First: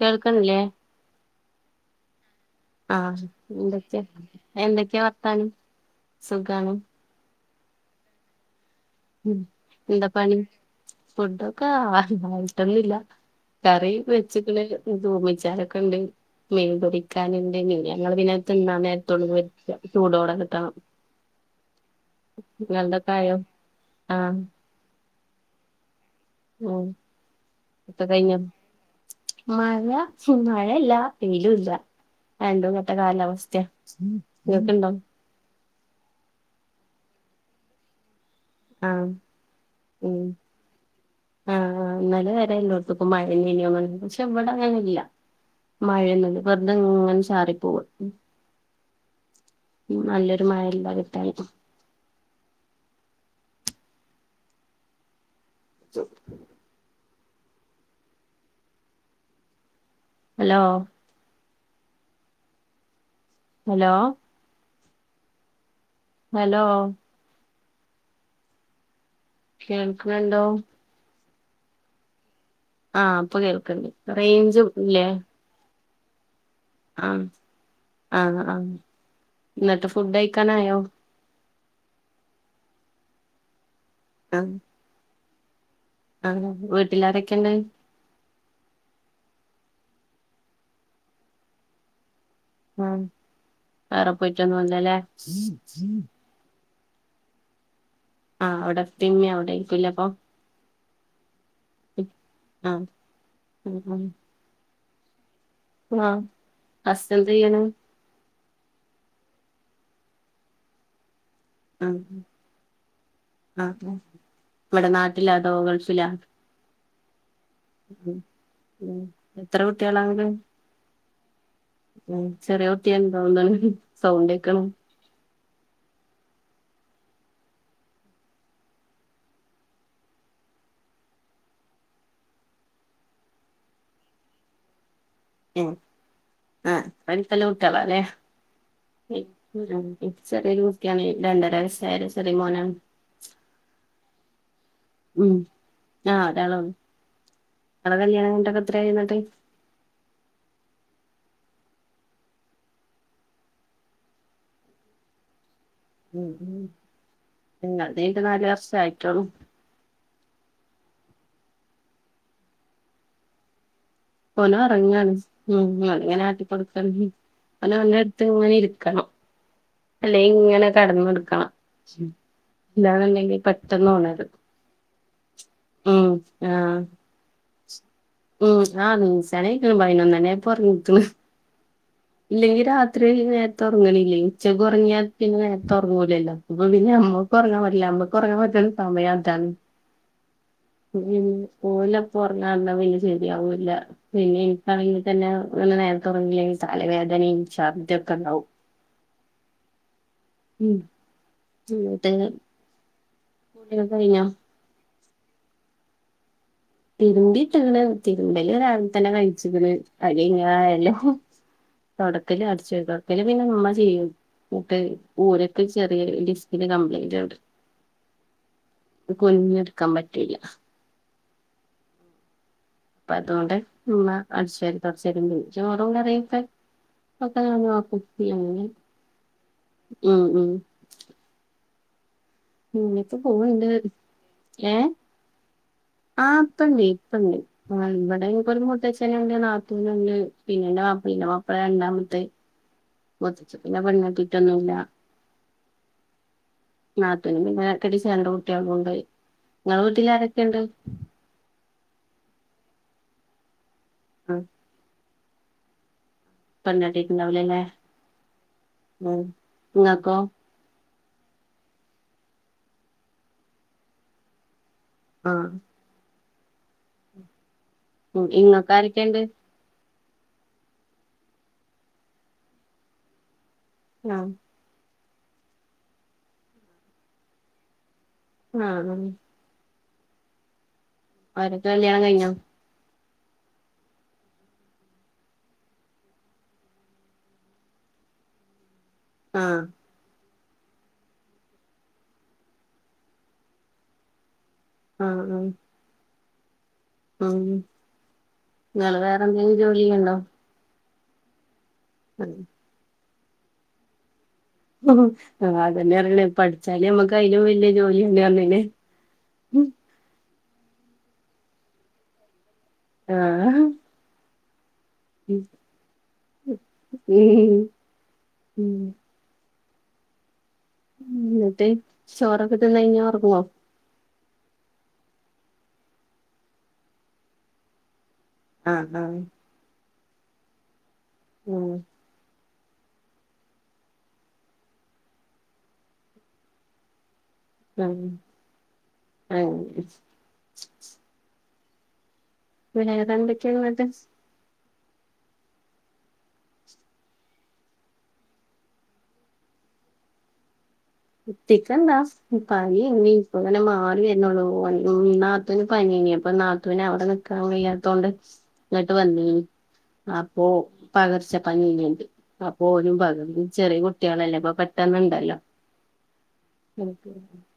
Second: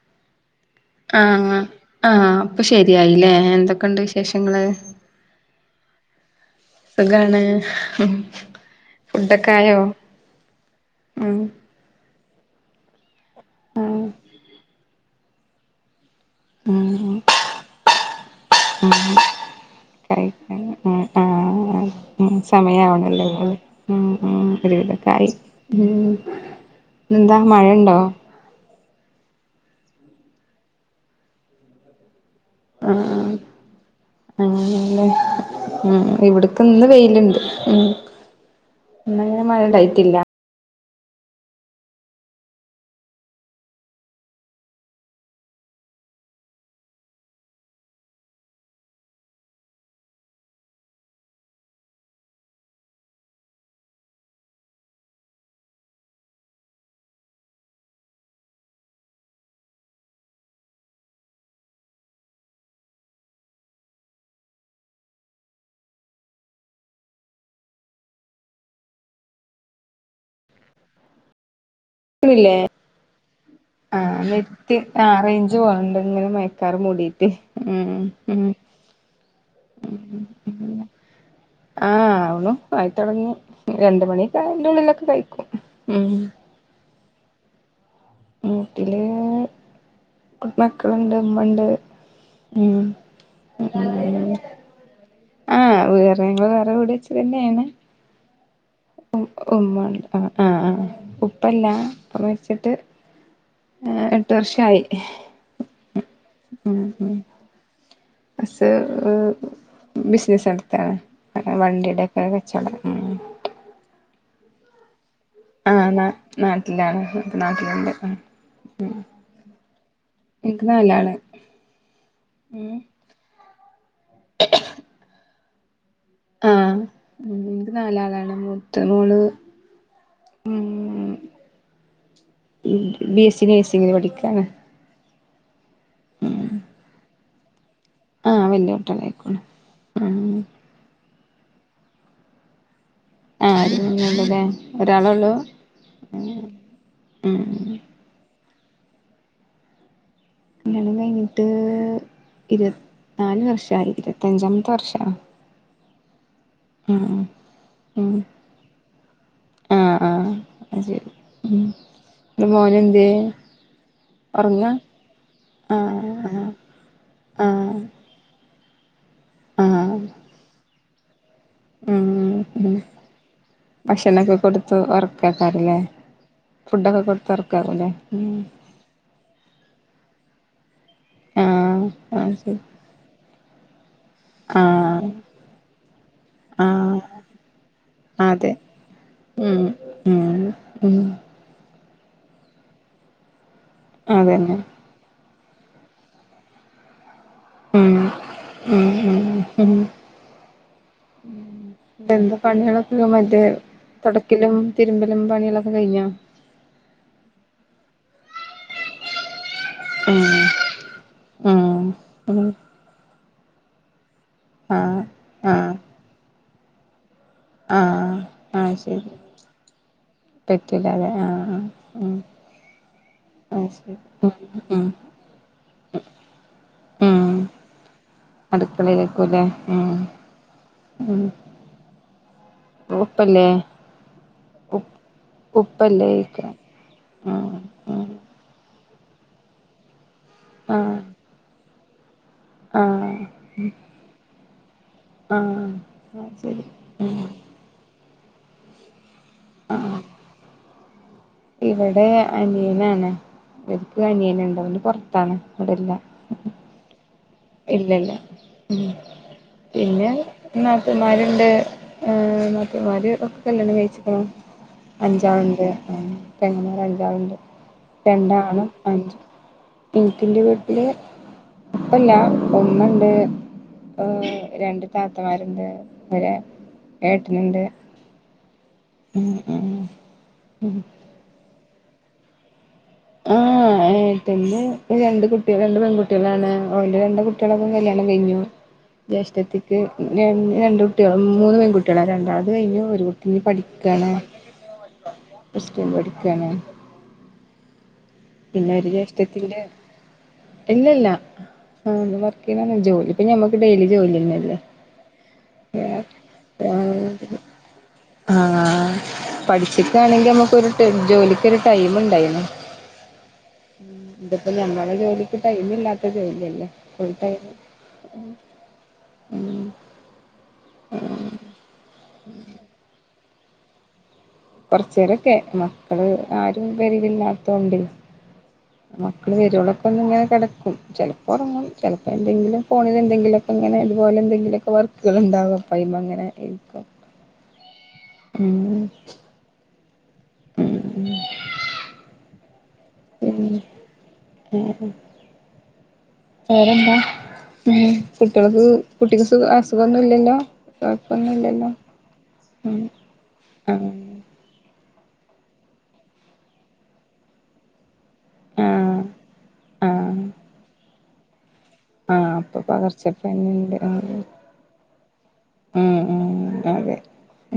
കേൾക്ണില്ലേ ആഹ് ആഹ് ഇപ്പൊ ആഹ് ശരിയായില്ലേ എന്തൊക്കെണ്ട് എന്തൊക്കെയാ വിശേഷങ്ങള് എന്തൊക്കെയാ വർത്താനം. സുഖാണോ സുഖാണ്. ഉം ഫുഡൊക്കെ ആയോ എന്താപണി ഉം ഫുഡൊക്കെ ആ- ഇതായിട്ടൊന്നില്ല കറി വെച്ച്ക്ക്ണ് തൂമിച്ചാ [unintelligible] നൊക്കെ ഇണ്ട്. മീൻ ഉം പൊരിക്കാന്ണ്ട് ന് നി ഞങ്ങള് പിന്നെ തിന്നാൻ നേരുത്തെയുള്ളൂ പൊരിക്ക ചൂടോടെ കിട്ടണം. ഏ നിങ്ങൾതൊക്കെ സമയവണല്ലോ ആയോ ഉം ഉം ആഹ് ഉം ഒരു വിധൊക്കായി ഉം എന്താ മഴയ് ഇപ്പ കഴിഞ്ഞോ മഴ ഉം മഴയില്ല വെയിലും ഇല്ല. രണ്ടും കെട്ട ആഹ് കാലാവസ്ഥയാ നിങ്ങക്കുണ്ടോ അങ്ങനെല്ലേ ഉം ഇവിട്ക്ക് ഇന്ന് വെയില്ണ്ട് ഉം. ആഹ് ഇന്നങ്ങനെ മഴ ഇണ്ടായിട്ടില്ല ഉം ആഹാ നല്ലല്ലോട [unintelligible] ത്തക്കും മഴ ഴേ നെന്നു പക്ഷെ ഇവടെ അങ്ങനില്ല. മഴയൊന്നുല്ല വെറ്തെങ്ങനെ ചാറി പോവുവാ നല്ലൊരു മഴ ഇല്ല കിട്ടാന്. [unintelligible] ഹലോ ഹലോ ഹലോ കേൾക്ക്ണ്‌ണ്ടോ? ക്ക്ണില്ലേ ആഹ് ഇപ്പൊ കേൾക്ക്ണ്ട് റെയ്ഞ്ചും ഇല്ലേ ഞ്ച് പോണുണ്ട് ഇങ്ങനെ മഴക്കാറ് ആഹ് മൂടീട്ട് ഉം ആഹ് ഉം ആഹ് എന്നിട്ട് ഫുഡ് കഴിക്കാനായോ ഉം ആഹ് ആവുണു ആയിത്തൊടങ്ങി ആഹ് രണ്ട്മണിക്കയ്ൻ്റുള്ളിലൊക്കെ കഴിക്കും ഉം ആഹ് വീട്ടിലാരൊക്കെ ഇണ്ട്? വീട്ടില് മക്കള്ണ്ട്, ഇമ്മണ്ട് ഉം വേറെ പോയിട്ടൊന്നുല്ലല്ലേ ഇപ്പ ഞങ്ങള് വേറെ വീട് വെച്ച് തന്നേണ് ആഹ് അവടെ ഉം ഉമ്മാ ഒണ്ട് ആഹ് ആഹ് ആഹ് ഉപ്പല്ല പപ്പ മരിച്ചിട്ട് ആഹ് ഏഹ് ആഹ് എട്ടു വർഷായി ആഹ് ഉം ഉം ഹസെന്തെയ്യ്ണ് ഹസ് ഈഹ് ബിസിനസ്‌ നടത്താണ് ആഹ് വണ്ടിടെക്കെ കച്ചോടം ആഹ് ഉം ഇവടെ നാട്ടിലോ അതോ ആഹ് നാ ഗൾഫിലാ നാട്ടിലാണ് ഇപ്പാ നാട്ടിലുണ്ട് ഉം എത്ര കുട്ടികളാ അനക്ക് എനിക്ക് നാലാള് ഉം ചെറിയ ഉം കുട്ടിയാന്ന് തോന്നാണ് സൗണ്ട് കേക്കാണ് ആഹ് എനിക്ക് നാലാളാണ് മൂത്ത മോള് ഉം ബി എസ് സി നഴ്സിങ്ങിന് പഠിക്കാണ് ഉം ആഹ് [unintelligible] കുട്ടിയാളല്ലേ ആഹ് വല്യ കുട്ടികളായിക്ക്ണ് [unintelligible] ഉം ചെറിയൊരുട്ട്യാണേ രണ്ടര വയസ്സായ ഒരു ചെറിയ മോനാണ് [unintelligible] ഒരാളെള്ളൂ ഉം ഉം ങ്ങളെ കല്യാണം കഴിഞ്ഞിട്ടൊക്കെ എത്രയായി ന്നിട്ട് കല്യാണം കഴിഞ്ഞിട്ട് ഇരുപത്ത് നാല് വർഷായി ഇരുവത്തഞ്ചാമത്തെ വർഷ ഉം ഉം ങ്ങള്ടാ ഉം കഴിഞ്ഞിട്ട് നാല് വർഷായിട്ടൊള്ളൂ ആഹ് ആഹ് അയ്ശേരി മോൻ എന്ത്യേ ഓൻ ഒറങ്ങാണ് ഉം ഞാൻ ഇങ്ങനെ ആഹ് ആഹ് ആട്ടിക്കൊടുക്കണം ഓന് ആഹ് ഓന്റെ അടുത്ത് ഇങ്ങനെ ഇരിക്കണം ആഹ് അല്ലെ ഇങ്ങനെ കിടന്നൊടുക്കണം ഉം ഉം ഭക്ഷണൊക്ക കൊടുത്തു ഉറക്കക്കാറില്ലേ ഉം ആഹ് ഫുഡ്‌ ഒക്കെ കൊടുത്ത് ഉറ ക്കാറില്ലേ ഉം ആഹ് [unintelligible] പായിനൊന്നണി ആയപ്പോ ഉറങ്ങിക്ക്ണ് ആഹ് ആഹ് ശരി ഇല്ലെങ്കി രാത്രി നേർ ത്ത ഉറങ്ങണില്ലേ ഉച്ചക്ക് ഉറങ്ങിയാ ആഹ് പിന്നെ നേരത്തെ ഉറങ്ങൂലല്ലോ ഇപ്പാ പിന്നെ ആഹ് മ്മക്ക് ഉറങ്ങാൻ പറ്റില്ല മ്മക്ക് ഉറങ്ങാൻ അതെ പറ്റണ സമയം അതാണ് ഉം ഉം ഉം ഒലപ്പോ ഉറങ്ങാണ്ടാവൂല ശെരിയാവൂല പിന്നെ അതന്നെ എനിക്കാണെങ്കി തന്നെ ഇങ്ങനെ നേരത്ത ഉറങ്ങിലെങ്കിൽ തലവേദനയും ഉം ശർദ്ധി ഒക്കെ ഉണ്ടാവും ഉം ഉം ഉം ഉം ഉം എന്നിട്ട് എന്താ പണികളൊക്കെ മറ്റേ കുളിയൊക്കെ കഴിഞ്ഞോ തൊടക്കലും തിരുമ്പലും പണികളൊക്കെ കഴിഞ്ഞോ തിരുമ്പിട്ടാണ് തിരുമ്പല് രാവിലെ തന്നെ കഴിച്ചിക്ക്ണ് അല്ല ഉം ഇങ്ങ ആയാലും ഉം തുടക്കല് ഉം അടിച്ച് തുടക്കല് പിന്നെ ഉമ്മാ ചെയ്യും ക്കെ ആഹ് ഓരൊക്കെ ആഹ് ചെറിയ ഡിസ്കിന്റെ കംപ്ലയിന്റോണ്ട് ആഹ് ആഹ് ശരി കുനിഞ്ഞെടുക്കാൻ പറ്റൂല്ല പറ്റില്ല അതെ ആഹ് ആഹ് ഉം അപ്പ അതുകൊണ്ട് അത് ശരി ഉമ്മാ ഉം അടിച്ച് വാരി ഉം തുടച്ചനും പോവും ചോറും കറിയൊക്കെ ഉം ഒക്കെ നമ്മള് ആക്കും [unintelligible] അടുക്കളയിലേക്കൂല്ലേ ഉം ഉം ഇനിപ്പാ ഉപ്പല്ലേ പോവുണ്ട് ഉ ഏഹ് ഉപ്പല്ലേയ്ക്ക ആഹ് ഇപ്പണ്ടെ ഇപ്പണ്ട് ആഹ് ഇവടെ ഇന്ക്കൊര് മൂത്ത ച്ചനുണ്ട് നാത്തൂനുണ്ട് പിന്നെ ഇന്റെ ആഹ് മാപ്പളിണ്ട് മാപ്പളെ രണ്ടാമത്തെ ആഹ് ആഹ് മൂത്തച്ചൻ പിന്നെ പെണ്ണ് കെട്ടിട്ടൊന്നുല്ല ആഹ് ആഹ് ശരി ഉം നാത്തൂനിം പിന്നെ കെട്ടിച്ച് രണ്ട് കുട്ട്യാളുണ്ട് ഇങ്ങളെ വീട്ടില് ആരൊക്കെണ്ട് ഇവടെ അനിയനാണ് ഇവലക്ക് ആ അനിയന്ണ്ട് അവന് പൊറ്ത്താണ് ഇവടെ ഇല്ല പെണ്ണെട്ടീട്ട് ഇണ്ടാവുല്ലല്ലേ ഉം ഇങ്ങക്കോ നാത്തൂന്മാര്ണ്ട് ഏഹ് നാത്തൂന്മാര് ഒ കല്യാണം കഴിച്ച്ക്ക്ണു ആ അഞ്ചാളുണ്ട് ആഹ് പെങ്ങമാര് അഞ്ചാളുണ്ട് ഉം രണ്ടാണും ഇങ്ങക്ക് അഞ്ച് ആരൊക്കെയുണ്ട് ഇന്‌ക്ക് ഇന്റെ വീട്ടില് ഇപ്പല്ല ഉമ്മണ്ട് ആ ഓഹ് രണ്ട് താത്തമാര്ണ്ട് ഒരാ ഏട്ടനുണ്ട് ആഹ് ഉം ഉം അവരെക്കെ കല്യാണം കഴിഞ്ഞോ ആഹ് ഏട്ടന്റെ രണ്ട് കുട്ടിയാ രണ്ട് പെൺകുട്ടികളാണ് ഓന്റെ രണ്ട് കുട്ടിയളെക്കെ കല്യാണം കഴിഞ്ഞു ഉ ജ്യേഷ്ഠത്തിക്ക് ഉം ര രണ്ട് കുട്ടിയളും മൂന്ന് പെൺകുട്ടിയളാ രണ്ടാള്ത് കഴിഞ്ഞു ഒരു കുട്ടിഞ്ഞ് പഠിക്കാണ് ആഹ് ഉം റ്റം പഠിക്കാണ് ഉം പിന്നെ ഒരു ഇങ്ങള് വേറെ എന്തെങ്കിലും ജ്യേഷ്ഠത്തിന്റെ ജോലി ചെയ്യ്ണ്ടോ ഇല്ലല്ല ആഹ് വർക്ക്നർഞ്ഞെ ജോലിപ്പം ഞമ്മക്ക് ഡെയിലി ജോലിയന്നല്ലേ ആഹ് അതന്നെ പറ്ഞ്ഞെ പഠിച്ചാല് അമ്മക്കയിലും വെല്ല്യ ജോലിയന്നെ പർഞ്ഞീല്ലേ പഠിച്ച്ട്ടാണെങ്കി അമ്മക്കൊര് ടെ ജോലിക്കെര് ടൈമ് ഇണ്ടായിനി ആഹ് ഉം ഇത് പ്പം ഞമ്മളെ ജോലിക്ക് ടൈമ് ഇല്ലാത്ത ജോലിയല്ലേ ഫുൾ ടൈമ് ഉം ഉം ഉം ഇന്ന്ട്ട് ചോറൊക്കെ തിന്നഴിഞ്ഞ് ഒറങ്ങോ കൊറ്ച്ചേരൊക്കെ മക്കള് ആരും പെരേല് ഇല്ലാത്തോണ്ടെ ആഹ് ആഹ് മക്കള് വെരോളൊക്കൊന്ന്ങ്ങനെ കെടക്കും ചെലപ്പോ ഒറങ്ങും ചെല എന്തെങ്കിലും ഫോണില് എന്തെങ്കിലൊക്കെ ഇങ്ങനെ ഇതുപോലെ എന്തെങ്കിലൊക്കെ വർക്കള് ഇണ്ടാവാ അപ്പ അയിമ്മങ്ങനെ ഇരിക്കും ഉം [unintelligible] ഏഹ് [inaudible] പിന്നെ [unintelligible] ഏഹ് വേറെന്താ ഉം കുട്ട്യോ‌ള്ക്ക് കുട്ടിക്ക് സുഖ അസുഖൊന്നുല്ലല്ലോ കുട്ടിക്കെന്താ ഉം പനിയേനി ഇപ്പങ്ങനെ മാറി ആഹ് വെര് നൊള്ളൂ അന് ഉം നാത്തുന് പനിയേനി അപ്പ നാത്തുന് അവടെ നിക്കാൻ വെയ്യാത്തോണ്ട് ഇങ്ങട്ട് ആഹ് വന്നീനി ആഹ് അപ്പൊ പകർച്ച പനിയേനി ആഹ് അപ്പൊ ഓനും പകർന്ന് പകർച്ചപ്പനിണ്ട് ചെറിയ ആഹ് കുട്ട്യാളല്ലേ അപ്പം പെട്ടന്ന്ണ്ടല്ലോ ഉം ഉം അതെ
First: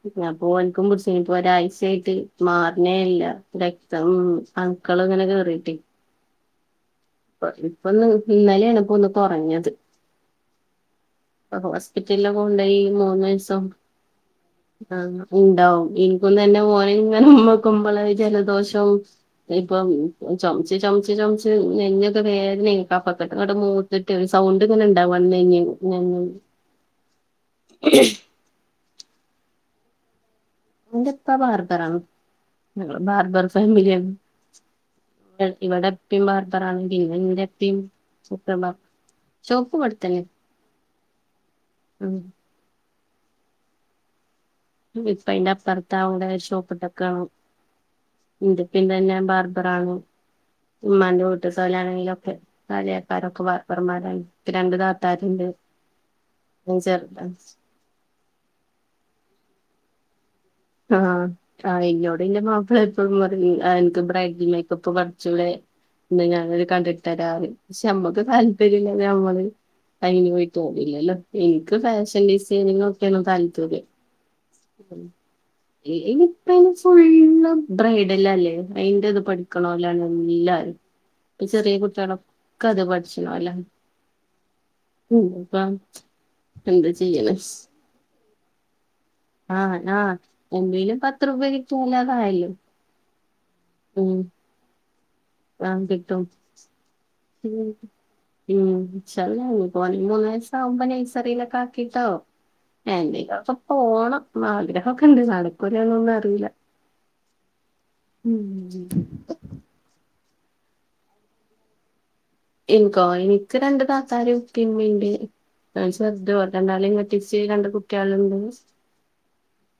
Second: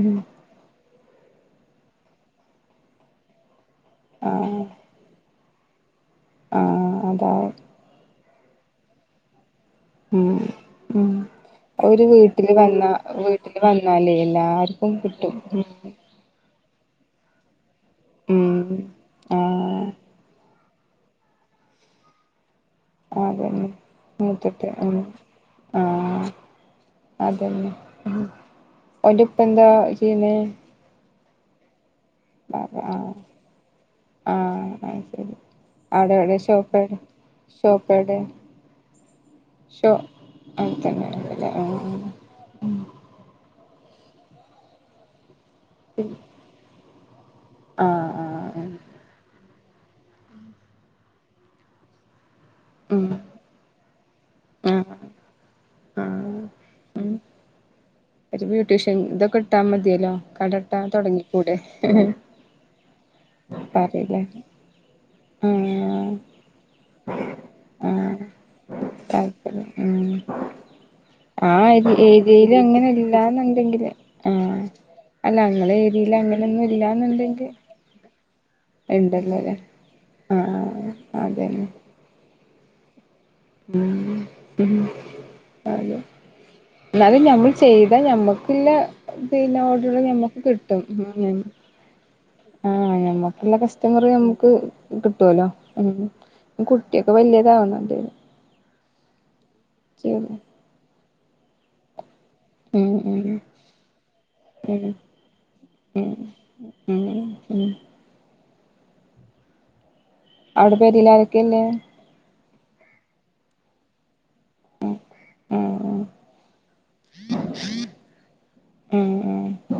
ഉം അപ്പൊ ഓന്ക്കും പുട്ച്ചീനി ഇപ്പോ ഒരാഴ്ചയായിട്ട് മാറ്ണേല്ല രക്തം ആഹ് അണ്ക്കള്ങ്ങനെ കേറിട്ടെ ആഹ് അതാ ഇപ്പത് ഇപ്പൊന്ന് ഇന്നലെയാണ് ഇപ്പൊന്ന് കൊറഞ്ഞത് ഉം ഉം ഒര് ഹോസ്പിറ്റലിലൊക്കെ വീട്ടില് കൊണ്ടോയി വന്നാ മൂന്ന് വീട്ടില് ദിവസം വന്നാലേ എല്ലാര്ക്കും കിട്ടും ഉം പ്പ തന്നെ ഓനെ ഇങ്ങന്നെ ഉമ്മക്കുമ്പളെ ഉം ജലദോഷം ആഹ് ഇപ്പം ചൊമ ച്ച് ചൊമച്ച് ചൊമച്ച് നെഞ്ഞൊക്കെ വേദനേനി കഫക്കെട്ട്ങ്ങട് അതന്നെ മൂത്ത്ട്ട് സൗണ്ട് മൂത്തത് ഉം ഇങ്ങനെണ്ടാവാ നെഞ്ഞിന് നെഞ്ഞിന് ആഹ് അതന്നെ ഓന്റെ പ്പ എന്താ ചെയ്യ് ന്നേ. ഓന്റെ പ്പാ ബാർബറ ആഹ് ഞങ്ങൾ ബാർബർ ഫാമിലിയാണ്. ആഹ് അത് ശരി ഇവിടെ അവിടെ ഇപ്പിം എവിടെ ബാർബറാ ഷോപ്പ് എവിടെ പിന്നെ എന്റെപ്പിം ഷോപ്പ് എവിടെ [unintelligible] ഷോ എനിക്കങ്ങെന്നൂല്ല. [inaudible] ഇപ്പൊ അതിൻ്റ അപുറത്ത് അവടെ ഷോപ്പ്ട്ടക്കണ്. ആഹ് എന്റെ ആഹ് ഇപ്പിം തന്നെ ബാർബറാണ്. ഉമ്മാന്റ വീടി തോലണകിലും ഒക്കെ. ഉം കാല്യാക്കോരൊക്കെ ബാർബർമരയി. ഇക് രണ്ട് ആഹ് താത്താരുട് ആഹ് ന് ഉം ചൊറുതണ്. ഒരു ബ്യൂട്ടീഷ്യന്റെ തൊക്കെ ട്ടാ മതില്ലോ കട. ഇട്ടാ തൊടങ്ങിക്കൂടെ ആ ഇന്നോട് എന്റെ മാപ്പിള എപ്പോളുംപറയും അനക്ക് പറയില്ലേ ബ്രൈട്ട് മേക്കപ്പ്. ച്ചൂടെ ആഹ് ഇന്നാ ഞന്ന് ഒര് കട ട്ട് തരാന്ന്റും ക്ഷെ നമ്മക്ക് ആഹ് താല്പര്യം ഇല്ലാഞ്ഞ നമള്. താല്പര്യം ഉം അയിന് പോയി തോന്ല്ലല്ലോ. എനിക്ക് ഒരു ഫാഷൻ ഏരിയയിൽ ഡിസൈനിങ് അങ്ങനെ ഒക്കെയാണ് ഇല്ലാന്ന് താല്പര്യം ണ്ടെങ്കില് ആ അല്ല അങ്ങളെ ഏരിയെല് അങ്ങനെന്നും ഇല്ലന്നുണ്ടെങ്ക. ബ്രൈഡലോല ത് അയിന്റെ ഇത് പഠിക്കണോലല്ലാരും. ആഹ് ഇപ്പ അതന്നെ ചെറിയ കുട്ടികള ക ത്പഠിചി ഉം [unintelligible] പ അതെ എന്താ ചെയ്യണ്. താ ഞമ്മക്കുള്ള പിന്നെ ഓർഡർ ആഹ് ഞമ്മക്ക് കിട്ടും. എന്തേലും പത്ത് ഉം [unintelligible] ആഞമ്മ്ക്കുള്ള കസ്റ്റമറ് ഉം ഞമ്മക്ക്. കിട്ടോല്ലോ ആഹ് ഉം കിട്ടും കുട്ടിയൊക്കെ ഉം വലിയതാവണം. ഉം ഇന്ഷാ അല്ലാഹ് പ്പ ഓന് മൂന്ന് വയസ് കുമ്പോ നൈസറിയിലൊക്കെകിട്ടോ? ഉം ഉം എന്റെ കിലൊക്കെ ഉം പോണംന്നഗ്രഹക്കെ ണ്ട് ഉം നടകുല്ലേനൊന്നുഅറീല. ഉം ഉം ഉമ്മ് അവ്ടെ പോരില് ആരൊക്കെല്. എനിക്കോ നിക്ക് രണ്ട് താത്താരും. ഇപ്പിംഇമ്മിംണ്ട് ഉം ഞൻ ചൊറുത് അവരെ രണ്ടളിം കൊടിച് രണ്ട് കുട്ടി ള്ട്. ഉം ഉം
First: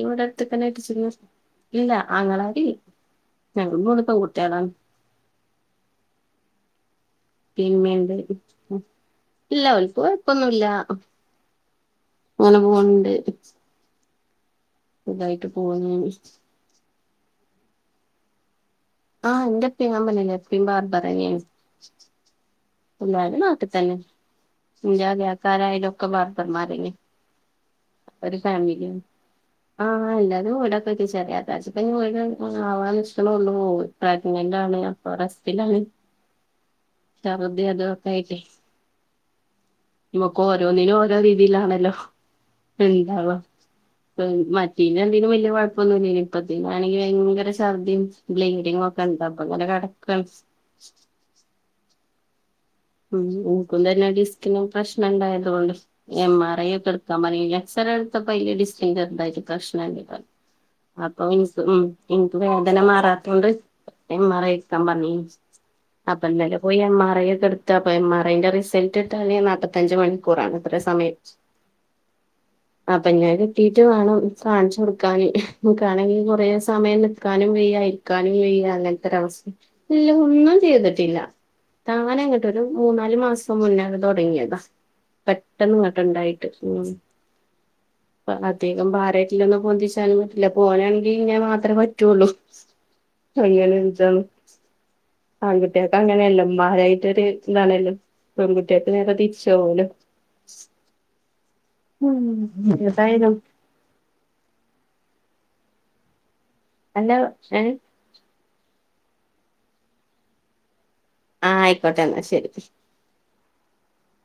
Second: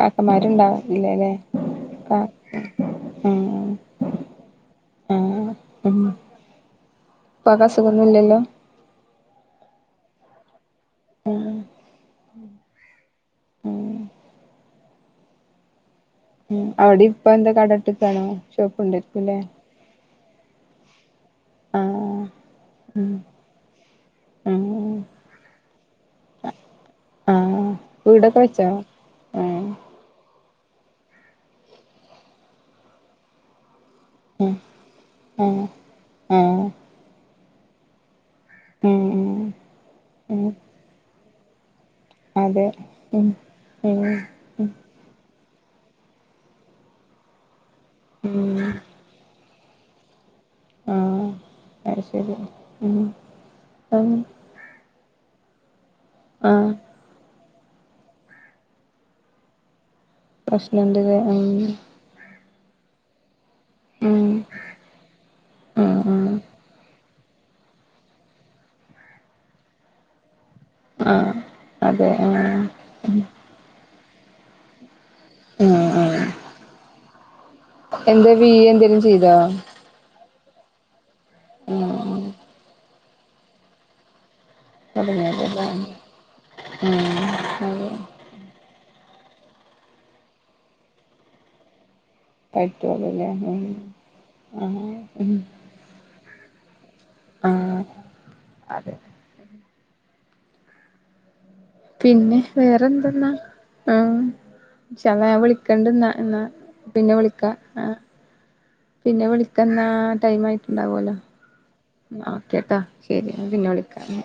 ഇവിടെ അടുത്ക്കെന്നെ കെട്ടിച്ക്ക്ണ് ഇല്ല. കാ ആങ്ങളാരി ഞങ്ങള് മൂന്നു പെൺ കുട്യാള. ഏഹ് ഉം ഇപ്പിം ഉപ്പാക്ക് ഇമ്മിംണ്ട് അസുഖൊന്നുല്ലല്ലോ ഉം ഇല്ല ഓൽക്ക് കൊഴപ്പൊന്നുല്ല. ഏഹ് അങ്ങനെ പോവ്ണ്ട്. ഉം സുഖായിട്ട് പോവുന്ന്. ഉം അവിടെ ഇപ്പ എന്താ കടട്ക്കാണോ ഷോപ്പ് ഉണ്ട്. ആഹ് ന്റെപ്പിം ഞാൻ പറഞ്ഞിലെ ഇപ്പിം ബാർബേറെന്നേണ്. ആഹ് ഉം എല്ലാരും നാട്ട്തന്നെ. ഉം ഇന്റെ ആള്യക്കാരായലൊക്കെ ബാർബർന്മാരേനി. ആഹ് വീടൊക്കെ വെച്ചോ? ആഹ് ആഹ് എല്ലാരും വീടൊക്കെ വെച്ചു. ചെറിയത്താക്ക് പ്പഞ്ഞി വീട് ആവാൻനിഷ്ക്ക് നൊള്ളു. ഉം പ്രഗ്നെന്റാണ് അപ്പൊ ഉം റസ്റ്റിലാണ്. ആഹ് ഛർദി അതൊക്കെ ആയിട്ടേ. ഉം ഉം നമുക്ക് ഉം ഓരോന്നിനും ഓരോ രീതിയിലാണല്ലോ? അതെ ഉം രണ്ടാളും ഉം മ പിന്നെ എന്തേിനും വല്യ കുഴപ്പൊന്നൂല്ലെന്നു ഇപ്പതീനാണെങ്കി ഭയങ്കര ശർദിയും. ഉം ബ്ലീഡിങ്ങൊക്കെ. കടന്താപ്പ അങ്ങനെ കെടക്കാണ്. അഹ് ശെരി. ഉം ൻക്കും തന്നെ ഡിസ്കിന് പ്രശ്നം ഉണ്ടായതോണ്ട്. എം ആർ ഐ ആഹ് ഒക്കെ ഇട് [unintelligible] എക്സ് റേ ഇ ട് തപ്പോ ഡിസ്കിന് പ്രശ്നണ്ട് പ്രശ്നണ്ട്ല്ലേ അപ്പൊ ഉം [unintelligible] ഇൻക്ക് വേദന മാറാത്തൊണ്ട്. എം ഉം ആർ ഐ ഇട്ക്കാൻ പറിഞീനി ഉം ഉം അപ്പൊന്നലെ പോയി എം ആർ ഐ ഒക്കെ ഇടു ത്താപ്പം എം ആർ ഐ ന്റെ റിസൾട്ട്ട്ടാന് നാപ്പത്തഞ്ച് മണി ക്കൂറാണത്രെ സമയം ആഹ് അതെ ആഹ് അപ്പഞ്ഞത് കിട്ടീട്ട് വാണം കാൺച്ചൊട്ക്കാന് ആഹ് ൻക്കാണെങ്കി ആഹ് കൊറേ സമയം ന്ക്കാനും വെയ്യാ എന്താ ഇരിക്കാനും വീ വെയ്യാ എന്തേലും ചെയ്തോ അങ്ങൻത്താെരവസ് ഇല്ല ഒന്നും ചെയ്തിട്ടില്ല ഉം ഉം തങ്ങനങ്ങട്ട് ഒര് മൂന്നാല് മാസം മുന്നേണ്ട് താെടങ്ങിയതാ തുടങ്ങിയതല്ലേ പെട്ടെന്ന് ങ്ങെട്ട്ണ്ടായിട്ട് ഉം അതെ അധികം ബാരേറ്റില്ലതൊന്നും പൊന്തിച്ചാനും പറ്റില്ല ഇപ്പാേനാണെങ്കി ഇന്നെ മാത്രേ പറ്റു ഒള്ളൂ പറ്റോള്ളൂലേ ഉം ആഹ് ഉം കുട്ട്യാക്കങ്ങനെയല്ലാെ മ്മാരായ്റ്റാെര് ആഹ് താണല്ലോ പെങ്കുട്ട്യാക്ക് അതെ നേരെ തിര്ച്ചാവോലോ പിന്നെ ഉം വേറെന്തെന്നാ ഏതായാലും ആഹ് ഇന്ഷാ അല്ലാഹ് ഞാൻ വിളിക്കണ്ട്ന്നാ ഇന്നാ അല്ല പിന്നെ വിളിക്കാ ഏ ആഹ് പിന്നെ വിളിക്കെന്നാ ടൈമായിട്ട്ണ്ടാവാെല്ലോ ആഹ് ആയിക്കോട്ടെ എന്നാ ന്നാ ശരി ഓക്കെട്ടാ ശെരി ഞാൻ പിന്നെ വിളിക്കാ